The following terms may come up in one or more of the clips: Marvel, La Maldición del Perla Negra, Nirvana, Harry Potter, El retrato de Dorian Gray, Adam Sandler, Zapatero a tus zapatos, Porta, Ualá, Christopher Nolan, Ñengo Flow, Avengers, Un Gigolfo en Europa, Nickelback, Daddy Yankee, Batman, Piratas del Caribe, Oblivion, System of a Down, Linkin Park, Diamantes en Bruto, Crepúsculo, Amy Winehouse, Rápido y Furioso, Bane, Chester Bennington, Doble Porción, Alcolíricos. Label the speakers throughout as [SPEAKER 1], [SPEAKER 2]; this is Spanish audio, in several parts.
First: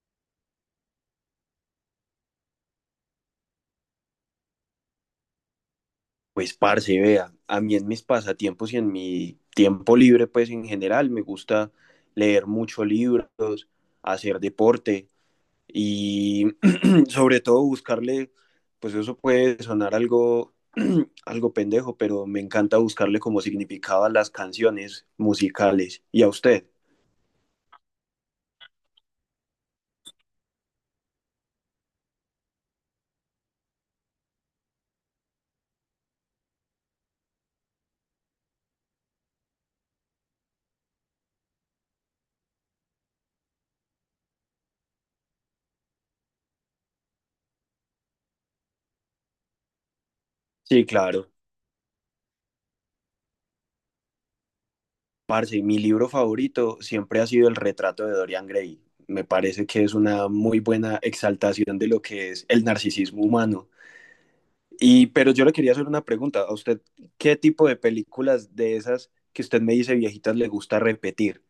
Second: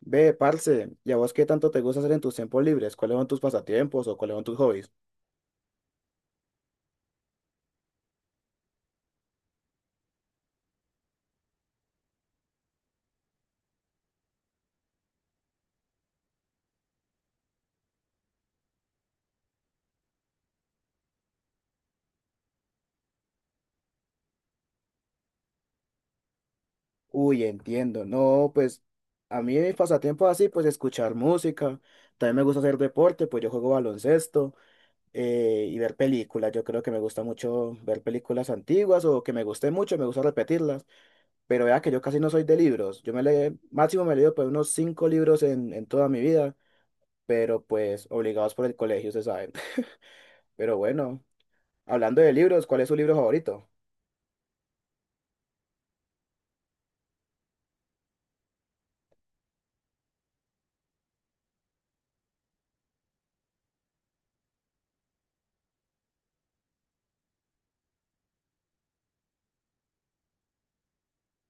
[SPEAKER 1] Ve, parce, ¿y a vos qué tanto te gusta hacer en tus tiempos libres? ¿Cuáles son tus pasatiempos o cuáles son tus hobbies?
[SPEAKER 2] Pues parce, vea, a mí en mis pasatiempos y en mi tiempo libre, pues en general, me gusta leer muchos libros, hacer deporte y sobre todo buscarle, pues eso puede sonar algo, algo pendejo, pero me encanta buscarle como significado a las canciones musicales. ¿Y a usted?
[SPEAKER 1] Uy, entiendo. No, pues a mí mis pasatiempos así, pues escuchar música. También me gusta hacer deporte, pues yo juego baloncesto y ver películas. Yo creo que me gusta mucho ver películas antiguas o que me guste mucho, me gusta repetirlas. Pero vea que yo casi no soy de libros. Yo me leí, máximo me he leído pues unos cinco libros en toda mi vida, pero pues obligados por el colegio, se sabe. Pero
[SPEAKER 2] Sí,
[SPEAKER 1] bueno,
[SPEAKER 2] claro.
[SPEAKER 1] hablando de libros, ¿cuál es su libro favorito?
[SPEAKER 2] Parce, mi libro favorito siempre ha sido El retrato de Dorian Gray. Me parece que es una muy buena exaltación de lo que es el narcisismo humano. Y, pero yo le quería hacer una pregunta a usted, ¿qué tipo de películas de esas que usted me dice viejitas le gusta repetir?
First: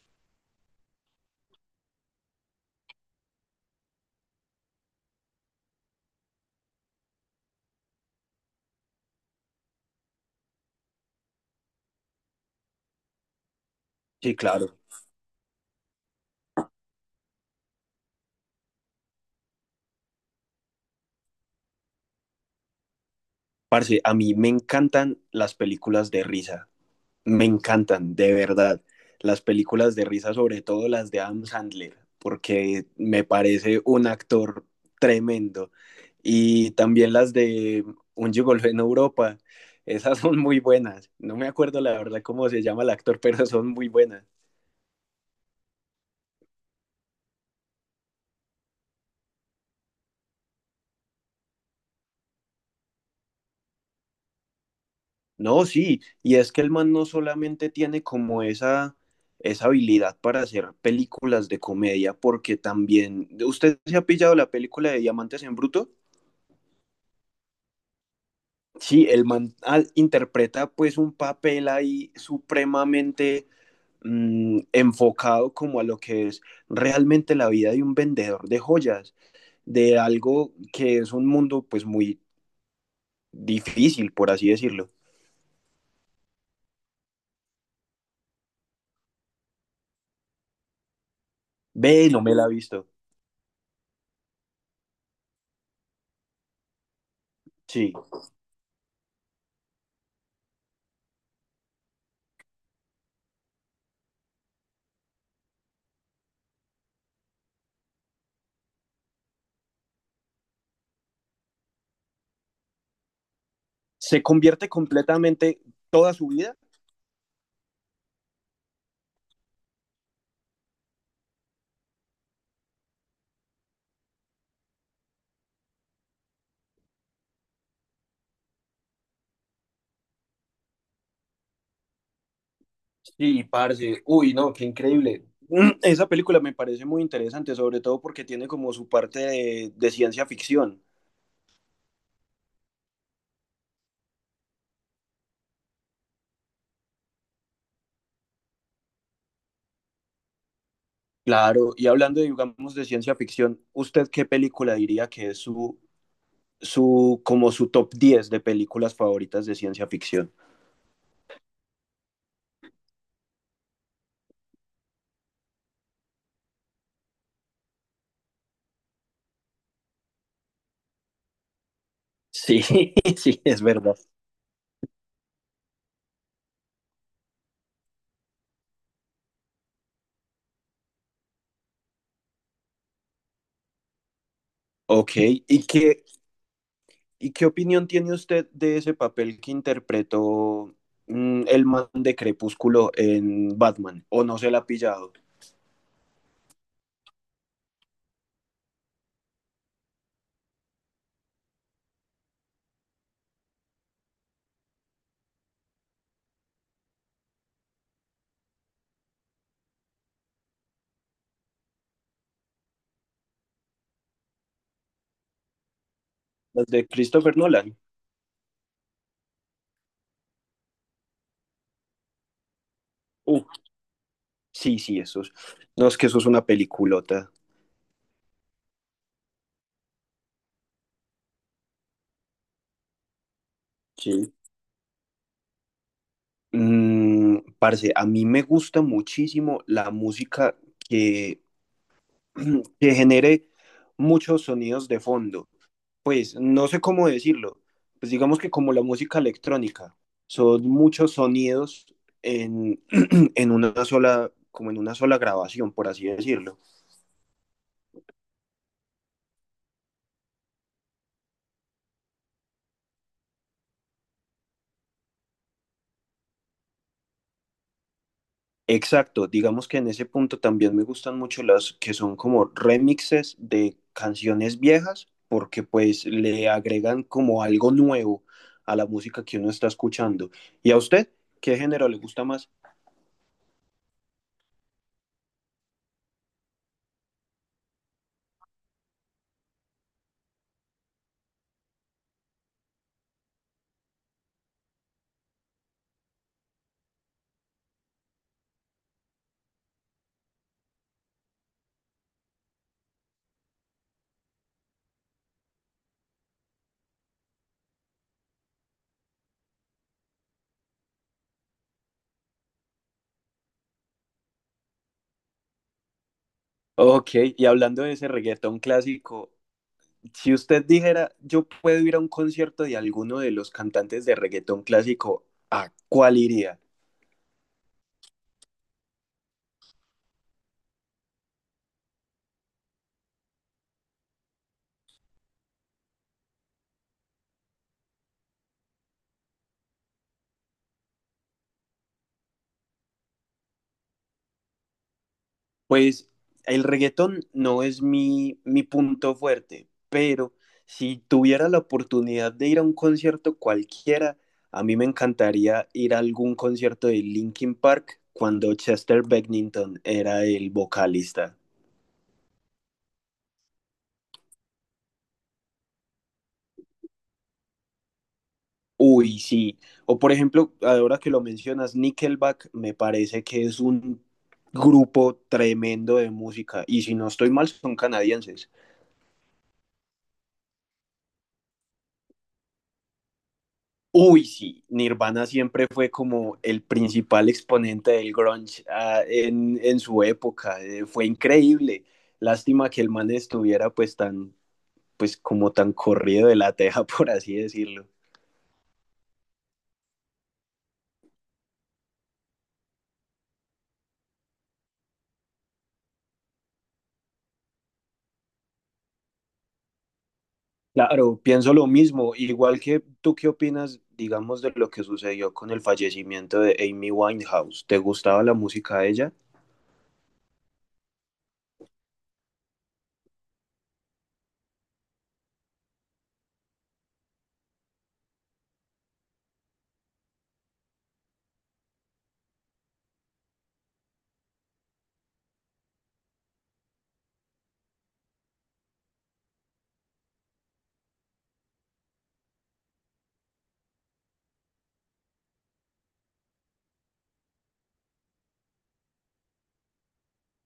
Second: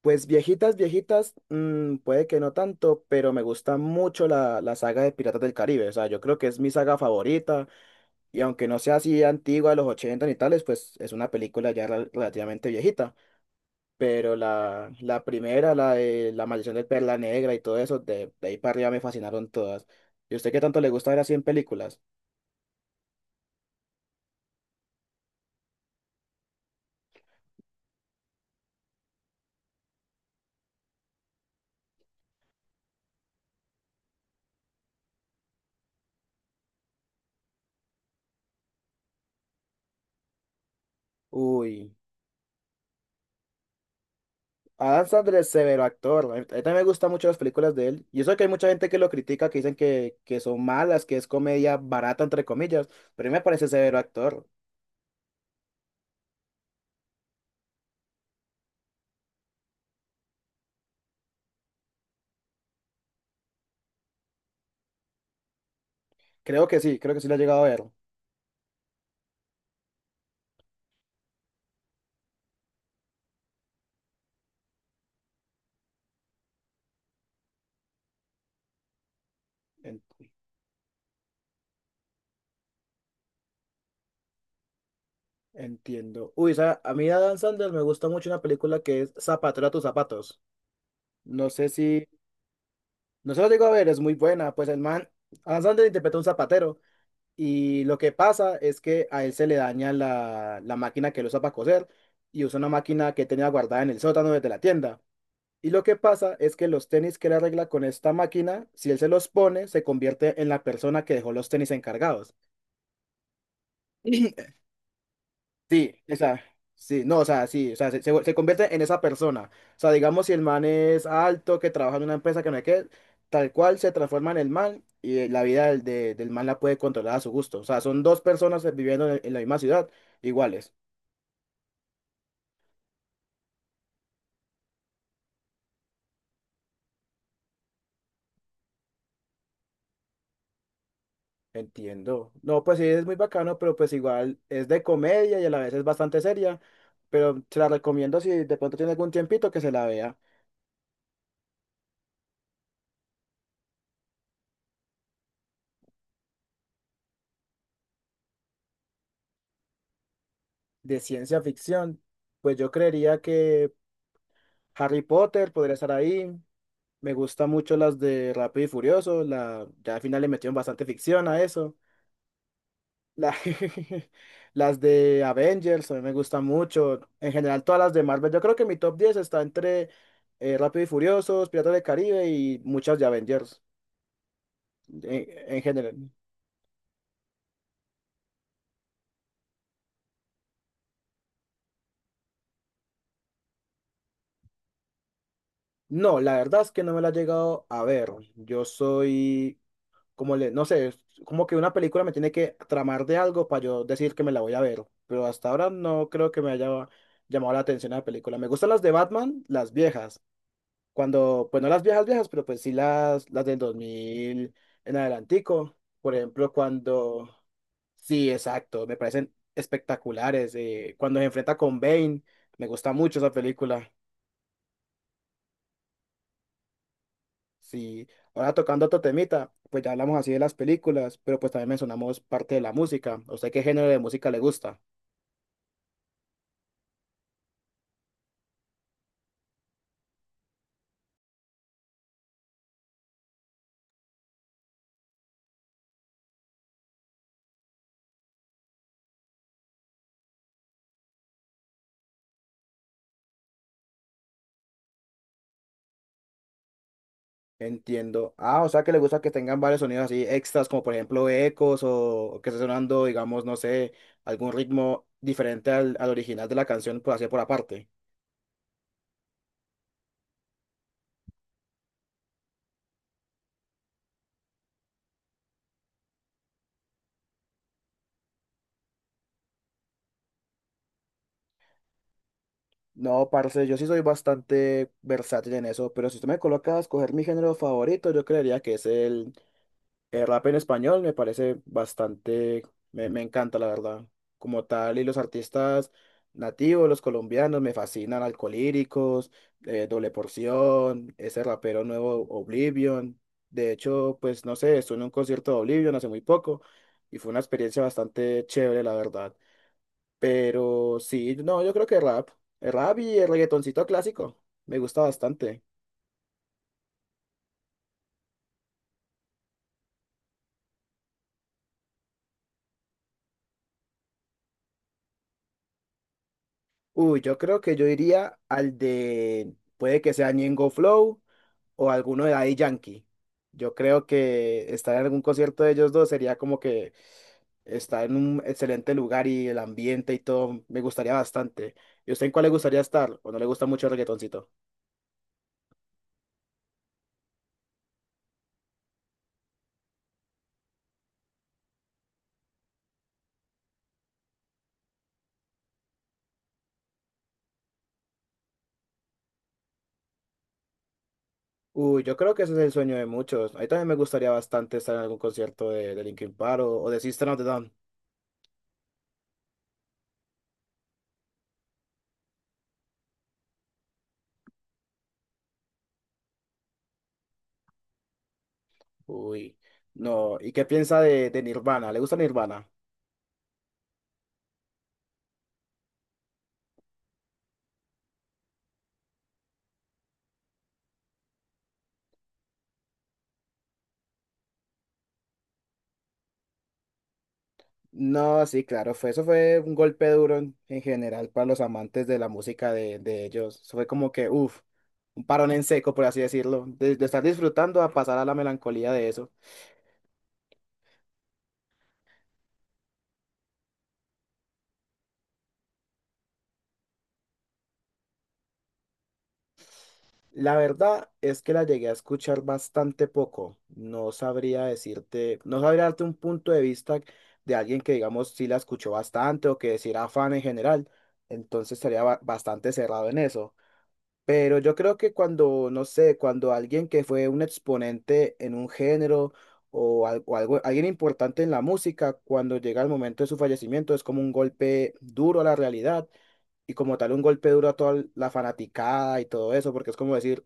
[SPEAKER 1] Pues viejitas, viejitas, puede que no tanto, pero me gusta mucho la saga de Piratas del Caribe. O sea, yo creo que es mi saga favorita. Y aunque no sea así antigua de los 80 ni tales, pues es una película ya relativamente viejita. Pero
[SPEAKER 2] Sí, claro.
[SPEAKER 1] la primera, la de La Maldición del Perla Negra y todo eso, de ahí para arriba me fascinaron todas. ¿Y usted qué tanto le gusta ver así en películas?
[SPEAKER 2] Parce, a mí me encantan las películas de risa, me encantan, de verdad. Las películas de risa, sobre todo las de Adam Sandler, porque me parece un actor tremendo. Y también las de Un Gigolfo en Europa, esas son muy buenas. No me acuerdo la
[SPEAKER 1] Uy.
[SPEAKER 2] verdad cómo se llama el actor, pero son muy buenas.
[SPEAKER 1] Adam Sandler es severo actor. A mí también me gustan mucho las películas de él. Y eso que hay mucha gente que lo critica, que dicen que son malas, que es comedia barata, entre comillas. Pero a mí me parece severo actor.
[SPEAKER 2] No, sí, y es que el man no solamente tiene como esa habilidad para hacer películas de comedia, porque también, ¿usted se ha pillado la película de Diamantes en Bruto?
[SPEAKER 1] Creo que sí lo he llegado a ver.
[SPEAKER 2] Sí, el man interpreta pues un papel ahí supremamente enfocado como a lo que es realmente la vida de un vendedor de joyas, de
[SPEAKER 1] En-
[SPEAKER 2] algo que es un mundo pues muy difícil, por así decirlo.
[SPEAKER 1] Entiendo. Uy, a mí de Adam Sandler me gusta mucho una película que es Zapatero a tus zapatos. No sé si.
[SPEAKER 2] Ve, no me la ha visto.
[SPEAKER 1] No se lo digo a ver, es muy buena. Pues el man, Adam Sandler interpreta a un zapatero. Y
[SPEAKER 2] Sí.
[SPEAKER 1] lo que pasa es que a él se le daña la máquina que él usa para coser y usa una máquina que tenía guardada en el sótano desde la tienda. Y lo que pasa es que los tenis que él arregla con esta máquina, si él se los pone, se convierte en la persona que dejó los tenis encargados.
[SPEAKER 2] Se convierte completamente
[SPEAKER 1] Sí,
[SPEAKER 2] toda su
[SPEAKER 1] esa,
[SPEAKER 2] vida.
[SPEAKER 1] sí, no, o sea, sí, o sea, se convierte en esa persona. O sea, digamos, si el man es alto, que trabaja en una empresa que no es que, tal cual se transforma en el man y la vida del man la puede controlar a su gusto. O sea, son dos personas viviendo en la misma ciudad, iguales.
[SPEAKER 2] Sí, parce. Uy, no, qué increíble. Esa película me parece muy interesante, sobre todo porque tiene como su parte de ciencia ficción.
[SPEAKER 1] Entiendo. No, pues sí, es muy bacano, pero pues igual es de comedia y a la vez es bastante seria, pero se la recomiendo si de pronto tiene algún tiempito que se la vea.
[SPEAKER 2] Claro, y hablando, digamos, de ciencia ficción, ¿usted qué película diría que es como su top 10 de películas favoritas de ciencia ficción?
[SPEAKER 1] De ciencia ficción, pues yo creería que Harry Potter podría estar ahí. Me gustan mucho las de Rápido y Furioso. Ya al final le metieron bastante ficción a eso.
[SPEAKER 2] Sí,
[SPEAKER 1] La-
[SPEAKER 2] sí, es verdad.
[SPEAKER 1] las de Avengers a mí me gustan mucho. En general, todas las de Marvel. Yo creo que mi top 10 está entre Rápido y Furiosos, Piratas del Caribe y muchas de Avengers
[SPEAKER 2] Ok,
[SPEAKER 1] en, en
[SPEAKER 2] ¿y
[SPEAKER 1] general.
[SPEAKER 2] qué, ¿Y qué opinión tiene usted de ese papel que interpretó el man de Crepúsculo en Batman? ¿O no se la ha pillado?
[SPEAKER 1] No, la verdad es que no me la he llegado a ver. Yo soy como le, no sé, es como que una película me tiene que tramar de algo para yo decir que me la voy a ver, pero hasta ahora no creo que me haya llamado la atención la película. Me gustan las de Batman, las viejas, cuando, pues no las viejas viejas, pero pues sí las del 2000 en adelantico, por ejemplo,
[SPEAKER 2] Las de
[SPEAKER 1] cuando,
[SPEAKER 2] Christopher Nolan.
[SPEAKER 1] sí, exacto, me parecen espectaculares, cuando se enfrenta con Bane, me gusta mucho esa
[SPEAKER 2] Uh,
[SPEAKER 1] película.
[SPEAKER 2] sí, sí, esos. No, es que eso es una peliculota.
[SPEAKER 1] Sí, ahora tocando otro temita, pues ya hablamos así de las películas, pero pues también mencionamos parte de la música. ¿A ¿Usted qué género de música
[SPEAKER 2] Sí.
[SPEAKER 1] le gusta?
[SPEAKER 2] Parce, a mí me gusta muchísimo la música que, que genere muchos sonidos de fondo. Pues no sé cómo decirlo, pues digamos que como la música electrónica, son muchos sonidos en, en una sola, como en una sola grabación, por así decirlo.
[SPEAKER 1] Entiendo. Ah, o sea que le gusta que tengan varios sonidos así extras, como por ejemplo ecos o que esté sonando, digamos, no sé, algún ritmo diferente al original de la canción, por así por aparte.
[SPEAKER 2] Exacto, digamos que en ese punto también me gustan mucho las que son como remixes de canciones viejas, porque pues le agregan como algo nuevo a la música que uno está escuchando. ¿Y a usted qué género le gusta más?
[SPEAKER 1] No, parce, yo sí soy bastante versátil en eso, pero si usted me coloca a escoger mi género favorito, yo creería que es el rap en español me parece bastante, me encanta la verdad, como tal, y los artistas nativos, los colombianos, me fascinan, Alcolíricos, Doble Porción, ese rapero nuevo Oblivion, de hecho, pues no sé, estuve en un concierto de Oblivion hace muy poco y fue una experiencia bastante chévere la verdad, pero sí, no, yo creo que rap, el rap y el reggaetoncito clásico, me gusta bastante.
[SPEAKER 2] Ok, y hablando de ese reggaetón clásico, si usted dijera, yo puedo ir a un concierto de alguno de los cantantes de reggaetón clásico, ¿a cuál iría?
[SPEAKER 1] Uy, yo creo que yo iría al de, puede que sea Ñengo Flow o alguno de Daddy Yankee. Yo creo que estar en algún concierto de ellos dos sería como que estar en un excelente lugar y el ambiente y todo me gustaría bastante. ¿Y usted en cuál le gustaría estar? ¿O no le gusta mucho el reggaetoncito?
[SPEAKER 2] Pues el reggaetón no es mi punto fuerte, pero si tuviera la oportunidad de ir a un concierto cualquiera, a mí me encantaría ir a algún concierto de Linkin Park cuando Chester Bennington era el vocalista.
[SPEAKER 1] Uy, yo creo que ese es el sueño de muchos. A mí también me gustaría bastante estar en algún concierto de Linkin Park o de System of a Down.
[SPEAKER 2] Uy, sí. O por ejemplo, ahora que lo mencionas, Nickelback me parece que es un grupo tremendo de música. Y si no estoy mal, son canadienses.
[SPEAKER 1] Uy, no. ¿Y qué piensa de Nirvana? ¿Le gusta Nirvana?
[SPEAKER 2] Uy, sí. Nirvana siempre fue como el principal exponente del grunge, en su época. Fue increíble. Lástima que el man estuviera pues tan, pues como tan corrido de la teja, por así decirlo.
[SPEAKER 1] No, sí, claro, fue, eso fue un golpe duro en general para los amantes de la música de ellos. Eso fue como que, uff, un parón en seco, por así decirlo, de estar disfrutando a pasar a la melancolía de eso.
[SPEAKER 2] Claro, pienso lo mismo. Igual que tú, ¿qué opinas, digamos, de lo que sucedió con el fallecimiento de Amy Winehouse? ¿Te gustaba la música de ella?
[SPEAKER 1] La verdad es que la llegué a escuchar bastante poco. No sabría decirte, no sabría darte un punto de vista de alguien que, digamos, sí la escuchó bastante o que sí era fan en general. Entonces estaría bastante cerrado en eso. Pero yo creo que cuando, no sé, cuando alguien que fue un exponente en un género o algo, alguien importante en la música, cuando llega el momento de su fallecimiento, es como un golpe duro a la realidad y como tal un golpe duro a toda la fanaticada y todo eso, porque es como decir,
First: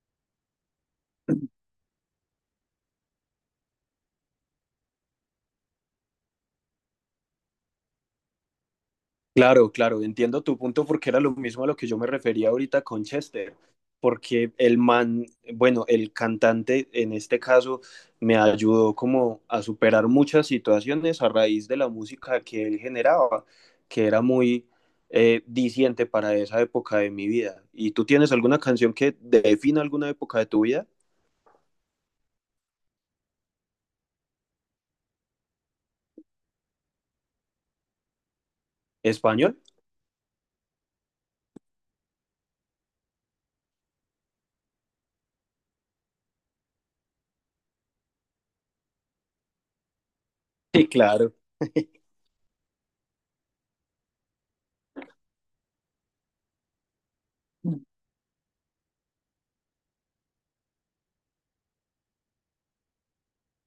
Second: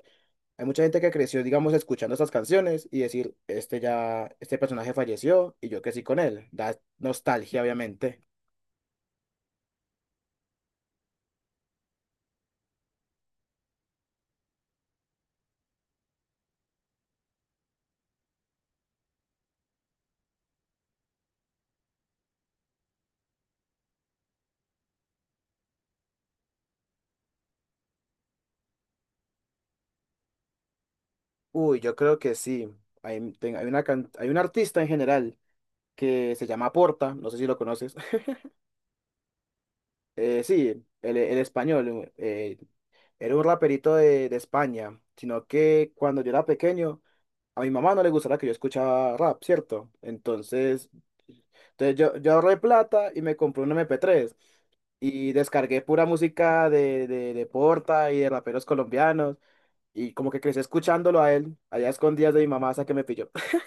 [SPEAKER 1] hay mucha gente que creció, digamos, escuchando estas canciones y decir, este ya, este personaje falleció y yo crecí con él. Da nostalgia, obviamente.
[SPEAKER 2] Claro, claro, entiendo tu punto porque era lo mismo a lo que yo me refería ahorita con Chester, porque el man, bueno, el cantante en este caso me ayudó como a superar muchas situaciones a raíz de la música que él generaba, que era muy diciente para esa época de mi vida. ¿Y tú tienes alguna canción que defina alguna época de tu vida?
[SPEAKER 1] Uy, yo creo que sí. Hay, ten- hay una, can- hay un artista en general. Que se llama Porta, no sé si lo conoces.
[SPEAKER 2] ¿Español?
[SPEAKER 1] Sí, el español, era un raperito de España, sino que cuando yo era pequeño, a mi mamá no le gustaba que yo escuchara rap, ¿cierto? Entonces,
[SPEAKER 2] Sí, claro.
[SPEAKER 1] entonces yo ahorré plata y me compré un MP3 y descargué pura música de Porta y de raperos colombianos y como que crecí escuchándolo a él, allá a escondidas de mi mamá hasta que me pilló.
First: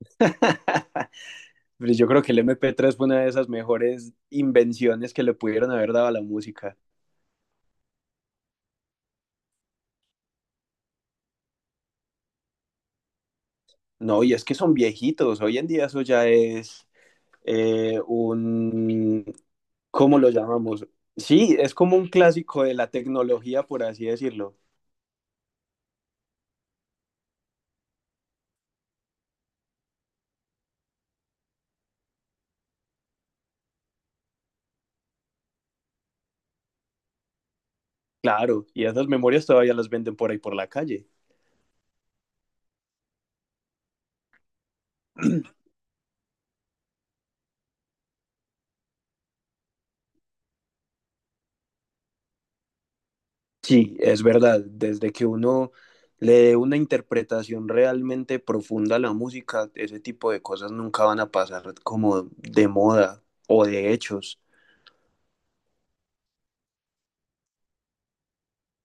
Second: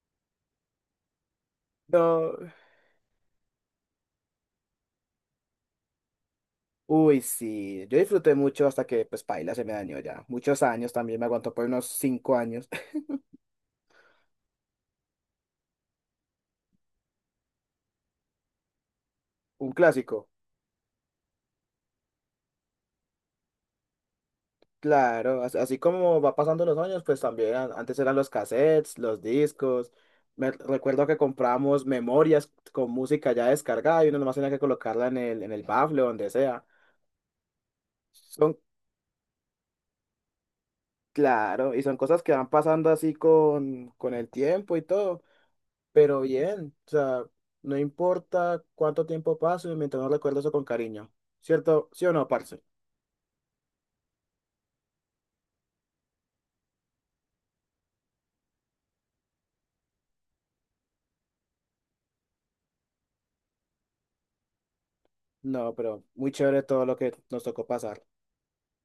[SPEAKER 2] Pero yo creo que el
[SPEAKER 1] No.
[SPEAKER 2] MP3 fue una de esas mejores invenciones que le pudieron haber dado a la música.
[SPEAKER 1] Uy, sí, yo disfruté mucho hasta que, pues, paila, se me dañó ya. Muchos años también, me aguantó por unos 5 años.
[SPEAKER 2] No, y es que son viejitos. Hoy en día eso ya es eh, un,
[SPEAKER 1] Un
[SPEAKER 2] ¿cómo
[SPEAKER 1] clásico,
[SPEAKER 2] lo llamamos? Sí, es como un clásico de la tecnología, por así decirlo.
[SPEAKER 1] claro, así como va pasando los años, pues también antes eran los cassettes, los discos. Me recuerdo que compramos memorias con música ya descargada y uno nomás tenía que colocarla en el bafle o donde sea. Son,
[SPEAKER 2] Claro, y esas memorias todavía las venden por ahí por la calle.
[SPEAKER 1] claro, y son cosas que van pasando así con el tiempo y todo. Pero bien, o sea, no importa cuánto tiempo pase, mientras no recuerdo eso con cariño. ¿Cierto? ¿Sí o no, parce?
[SPEAKER 2] Sí, es verdad. Desde que uno le dé una interpretación realmente profunda a la música, ese tipo de cosas nunca van a pasar como de moda o de hechos.
[SPEAKER 1] No, pero muy chévere todo lo que nos tocó pasar.